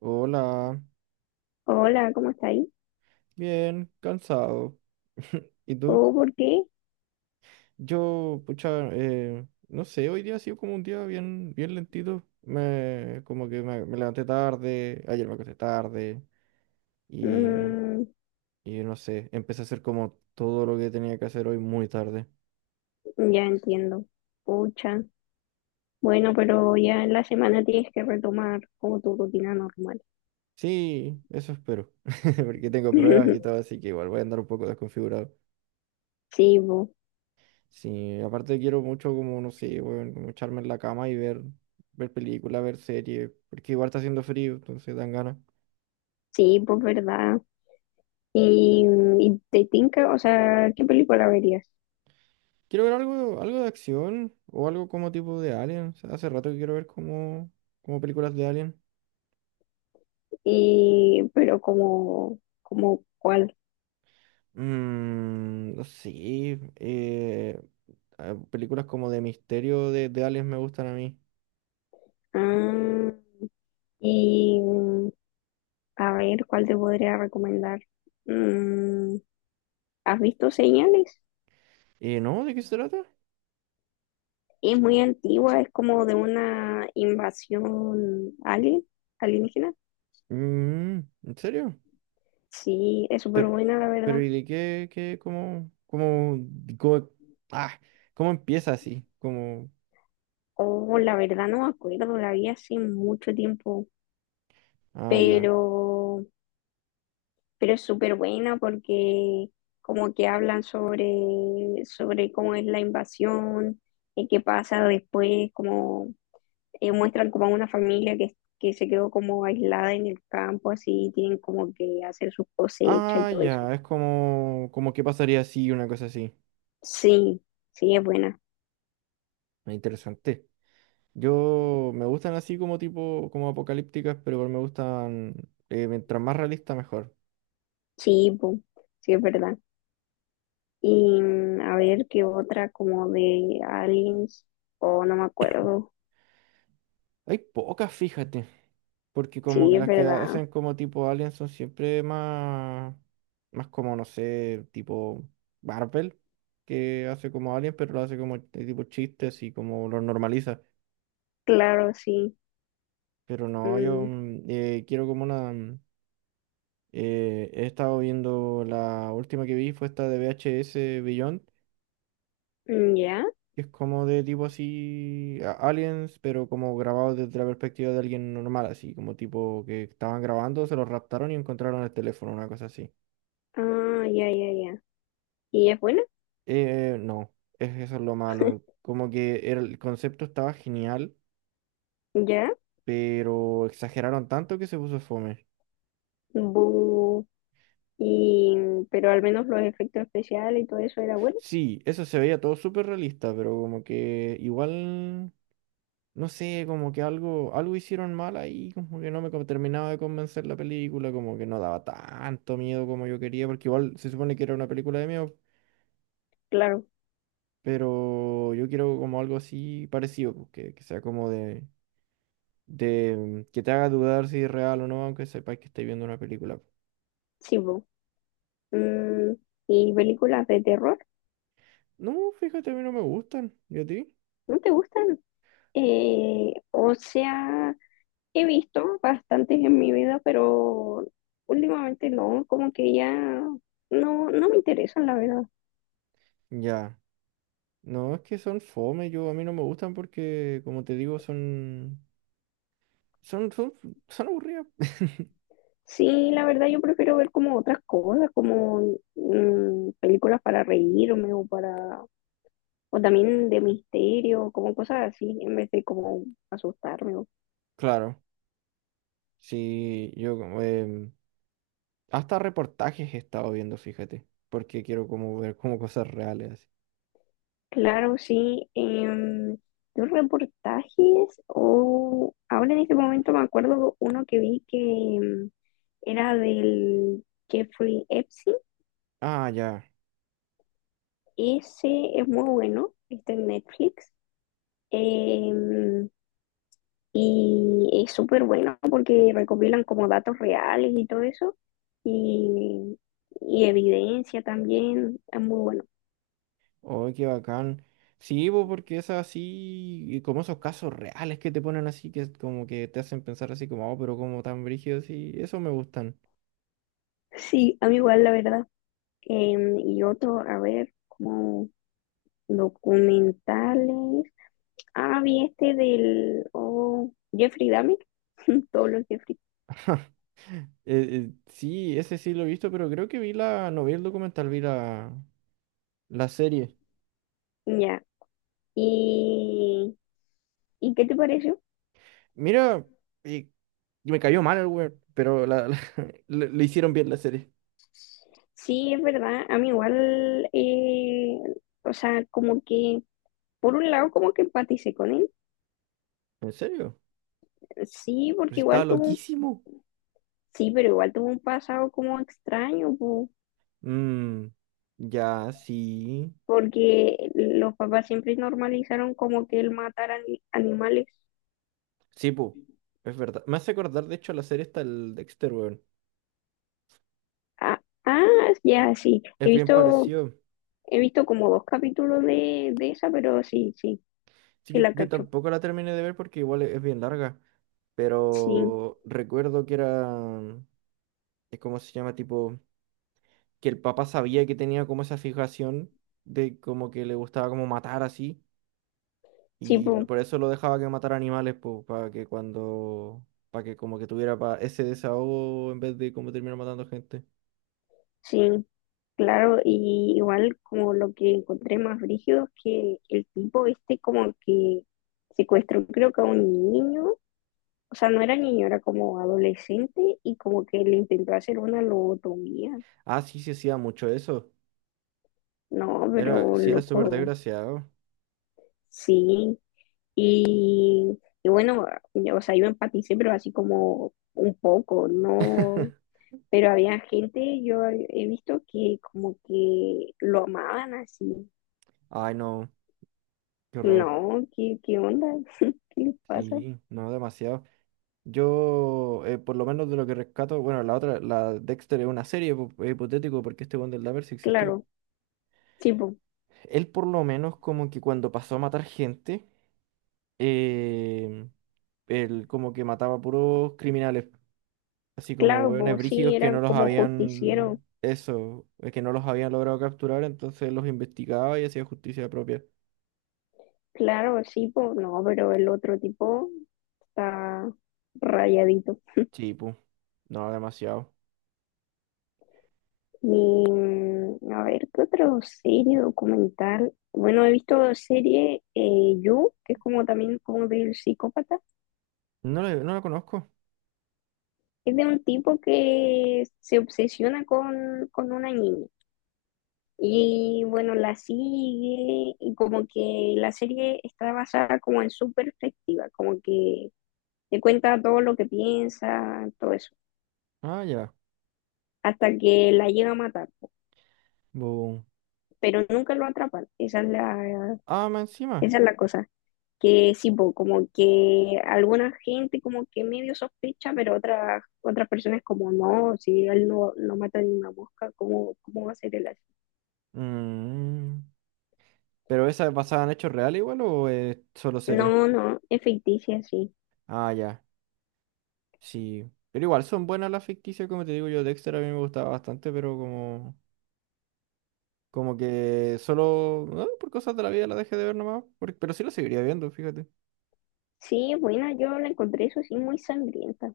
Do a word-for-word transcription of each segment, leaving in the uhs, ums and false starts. Hola, Hola, ¿cómo está ahí? bien, cansado. ¿Y tú? ¿O por qué? Yo, pucha, eh, no sé, hoy día ha sido como un día bien, bien lentito. Me, como que me, me levanté tarde, ayer me acosté tarde y, Mm, y no sé, empecé a hacer como todo lo que tenía que hacer hoy muy tarde. ya entiendo. Pucha. Bueno, pero ya en la semana tienes que retomar como tu rutina normal. Sí, eso espero, porque tengo pruebas y todo, así que igual voy a andar un poco desconfigurado. Sí, pues, Sí, aparte quiero mucho como, no sé, weón, como echarme en la cama y ver, ver películas, ver series, porque igual está haciendo frío, entonces dan ganas. sí, pues verdad. Y, y te tinca, o sea, ¿qué película verías? Quiero ver algo, algo de acción o algo como tipo de Alien. O sea, hace rato que quiero ver como, como películas de Alien. Y, pero como, como cuál. Mm, no sé, eh, ah, películas como de misterio de, de aliens me gustan a mí. Ah, y a ver, ¿cuál te podría recomendar? Mm, ¿has visto señales? Eh, ¿no? ¿De qué se trata? Es muy antigua, es como de una invasión alien, alienígena. Mm, ¿en serio? Sí, es súper Pero, buena, la pero verdad. ¿y de qué, qué, cómo, cómo, cómo- ah, ¿cómo empieza así? Como, Oh, la verdad no me acuerdo, la vi hace mucho tiempo, ah, ya. pero, pero es súper buena porque como que hablan sobre, sobre cómo es la invasión, y qué pasa después, como eh, muestran como a una familia que, que se quedó como aislada en el campo, así tienen como que hacer sus cosechas y Ah, todo eso. ya, es como, como qué pasaría así, una cosa así. Sí, sí, es buena. Ah, interesante. Yo, me gustan así como tipo, como apocalípticas, pero igual me gustan, eh, mientras más realista, mejor. Sí, bu, sí, es verdad. Y mm, a ver qué otra, como de aliens, o no me acuerdo. Hay pocas, fíjate. Porque como que Sí, es las que verdad. hacen como tipo Alien son siempre más, más como, no sé, tipo Marvel, que hace como Alien, pero lo hace como de tipo chistes y como lo normaliza. Claro, sí. Pero no, yo Mm. mm, eh, quiero como una... mm, eh, he estado viendo la última que vi fue esta de V H S Beyond, Mm, ya. que es como de tipo así, a- aliens, pero como grabado desde la perspectiva de alguien normal, así como tipo que estaban grabando, se los raptaron y encontraron el teléfono, una cosa así. Ah, ya, ya, ya. Y es buena, Eh, no, es, eso es lo malo. Como que era- el concepto estaba genial, ya. pero exageraron tanto que se puso fome. Bu. Y, mm, pero al menos los efectos especiales y todo eso era bueno. Sí, eso se veía todo súper realista, pero como que igual no sé, como que algo, algo hicieron mal ahí, como que no me co- terminaba de convencer la película, como que no daba tanto miedo como yo quería, porque igual se supone que era una película de miedo, Claro, pero yo quiero como algo así parecido, pues, que, que sea como de, de mm, que te haga dudar si es real o no, aunque sepas que estés viendo una película. sí, bu. Mm, y películas de terror, No, fíjate, a mí no me gustan, ¿y a ti? ¿no te gustan? Eh, o sea, he visto bastantes en mi vida, pero últimamente no, como que ya no, no me interesan, la verdad. Ya, no, es que son fome, yo a mí no me gustan porque, como te digo, son, son, son, son aburridas. Sí, la verdad yo prefiero ver como otras cosas, como mm, películas para reírme o para, o también de misterio, como cosas así, en vez de como asustarme. O Claro. Sí, yo como, em, hasta reportajes he estado viendo, fíjate, porque quiero como ver como cosas reales así. claro, sí, em, los reportajes, o ahora en este momento me acuerdo uno que vi que em, era del Jeffrey Epstein. Ah, ya. Ese es muy bueno, está en Netflix. em, y es súper bueno porque recopilan como datos reales y todo eso. Y, y evidencia también. Es muy bueno. Oh, qué bacán. Sí, bo, porque es así, y como esos casos reales que te ponen así, que es como que te hacen pensar así como, oh, pero como tan brígidos y eso me gustan. Sí, a mí igual, la verdad. Em, y otro, a ver, como documentales. Ah, vi este del oh, Jeffrey Dahmer. Todos los Jeffrey. Eh, eh, sí, ese sí lo he visto, pero creo que vi la, no vi el documental, vi la, la serie. Ya. Y, ¿y qué te pareció? Mira, y me cayó mal el weón, pero la, la- le le hicieron bien la serie. Sí, es verdad. A mí igual, eh, o sea, como que, por un lado, como que empaticé con él. ¿En serio? Sí, Pero si porque estaba igual tuvo un, loquísimo. sí, pero igual tuvo un pasado como extraño, po, Mm, ya, sí. porque los papás siempre normalizaron como que él matara ani- animales. Sí, pu. Es verdad. Me hace acordar, de hecho, la serie está el Dexter, weón. Ah, ah, ya, sí. He Es bien visto, parecido. he visto como dos capítulos de, de esa, pero sí, sí, Sí, sí yo, la yo cacho. tampoco la terminé de ver porque igual es, es bien larga. Sí, Pero recuerdo que era. eh, ¿Cómo se llama? Tipo. Que el papá sabía que tenía como esa fijación de como que le gustaba como matar así. sí, Y lo- po. por eso lo dejaba que matara animales, pues, para que cuando. Para que como que tuviera pa- ese desahogo en vez de como terminar matando gente. Sí, claro, y igual como lo que encontré más brígido es que el tipo este como que secuestró creo que a un niño, o sea, no era niño, era como adolescente y como que le intentó hacer una lobotomía. Ah, sí, sí hacía mucho eso. No, Era, pero sí era súper loco, desgraciado. sí. Y, y bueno, yo, o sea, yo empaticé, pero así como un poco, no. Pero había gente, yo he visto que como que lo amaban así. Ay, no, qué horror. No, ¿qué, qué onda? ¿Qué le pasa? Sí, no, demasiado. Yo, eh, por lo menos de lo que rescato, bueno, la otra, la Dexter es una serie po- eh, hipotético porque este weón del Dahmer sí existió. Claro, sí, po, Él por lo menos como que cuando pasó a matar gente, eh, él como que mataba puros criminales, así como claro, hueones pues sí, brígidos que era no los como justiciero. habían, eso, eh, que no los habían logrado capturar, entonces los investigaba y hacía justicia propia. Claro, sí, pues no, pero el otro tipo está rayadito. Sí, pu. No, demasiado. Y, mm, a ver, ¿qué otro serie documental? Bueno, he visto serie eh, You, que es como también como del psicópata. No lo, no lo conozco. Es de un tipo que se obsesiona con, con una niña. Y bueno, la sigue y como que la serie está basada como en su perspectiva, como que te cuenta todo lo que piensa, todo eso, Ah, ya. hasta que la llega a matar, po. Boom. Pero nunca lo atrapan, esa es la, Ah, más encima. esa es la cosa, que sí, po, como que alguna gente como que medio sospecha, pero otras otras personas como no, si él no, no mata ni una mosca, ¿cómo, cómo va a ser el así? Mm. ¿Pero esa es basada en hechos reales igual o es solo serie? No, no, es ficticia, sí. Ah, ya. Sí. Pero igual son buenas las ficticias, como te digo yo. Dexter a mí me gustaba bastante, pero como... Como que solo... ah, por cosas de la vida la dejé de ver nomás. por- Pero sí la seguiría viendo, fíjate. Sí, bueno, yo la encontré eso sí muy sangrienta.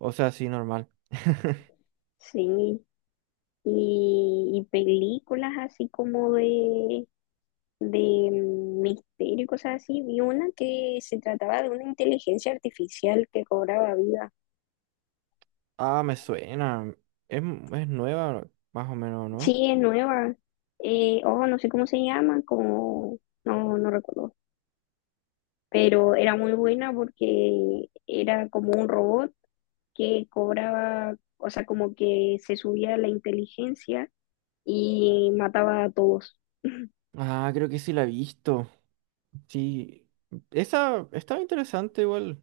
O sea, sí, normal. Sí, y, y películas así como de, de misterio y cosas así. Vi una que se trataba de una inteligencia artificial que cobraba vida. Ah, me suena. Es, es nueva, más o menos, ¿no? Sí, es nueva. Eh, oh, no sé cómo se llama, como, no, no recuerdo. Pero era muy buena porque era como un robot que cobraba, o sea, como que se subía la inteligencia y mataba a todos. Ah, creo que sí la he visto. Sí, esa estaba interesante igual,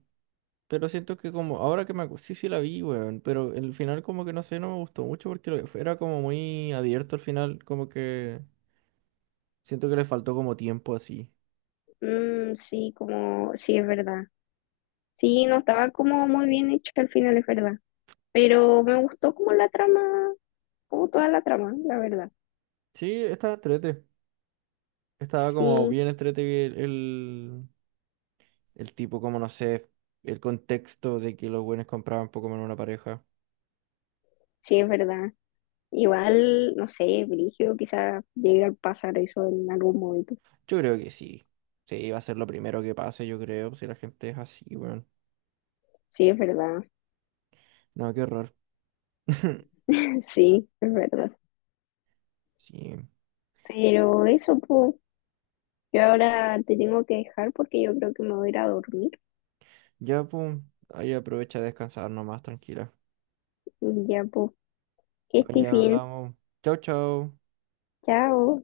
pero siento que como ahora que me acu- sí sí la vi, weón, pero el final como que no sé, no me gustó mucho porque lo- era como muy abierto al final, como que siento que le faltó como tiempo así. Mm, sí, como, sí, es verdad. Sí, no estaba como muy bien hecho al final, es verdad. Pero me gustó como la trama, como toda la trama, la verdad. Sí, estaba entrete, estaba como Sí, bien entrete el, el, el tipo, como no sé, el contexto de que los buenos compraban Pokémon en una pareja. sí, es verdad. Igual, no sé, Brigio quizás llegue a pasar eso en algún momento. Yo creo que sí, sí, va a ser lo primero que pase, yo creo, si la gente es así, weón. Sí, es verdad. No, qué horror. Sí, es verdad. Sí. Pero eso, pues, yo ahora te tengo que dejar porque yo creo que me voy a ir a dormir. Ya, pum. Ahí aprovecha a descansar nomás, tranquila. Y ya, pues, que este Ahí bien. hablamos. Chau, chau. Chao.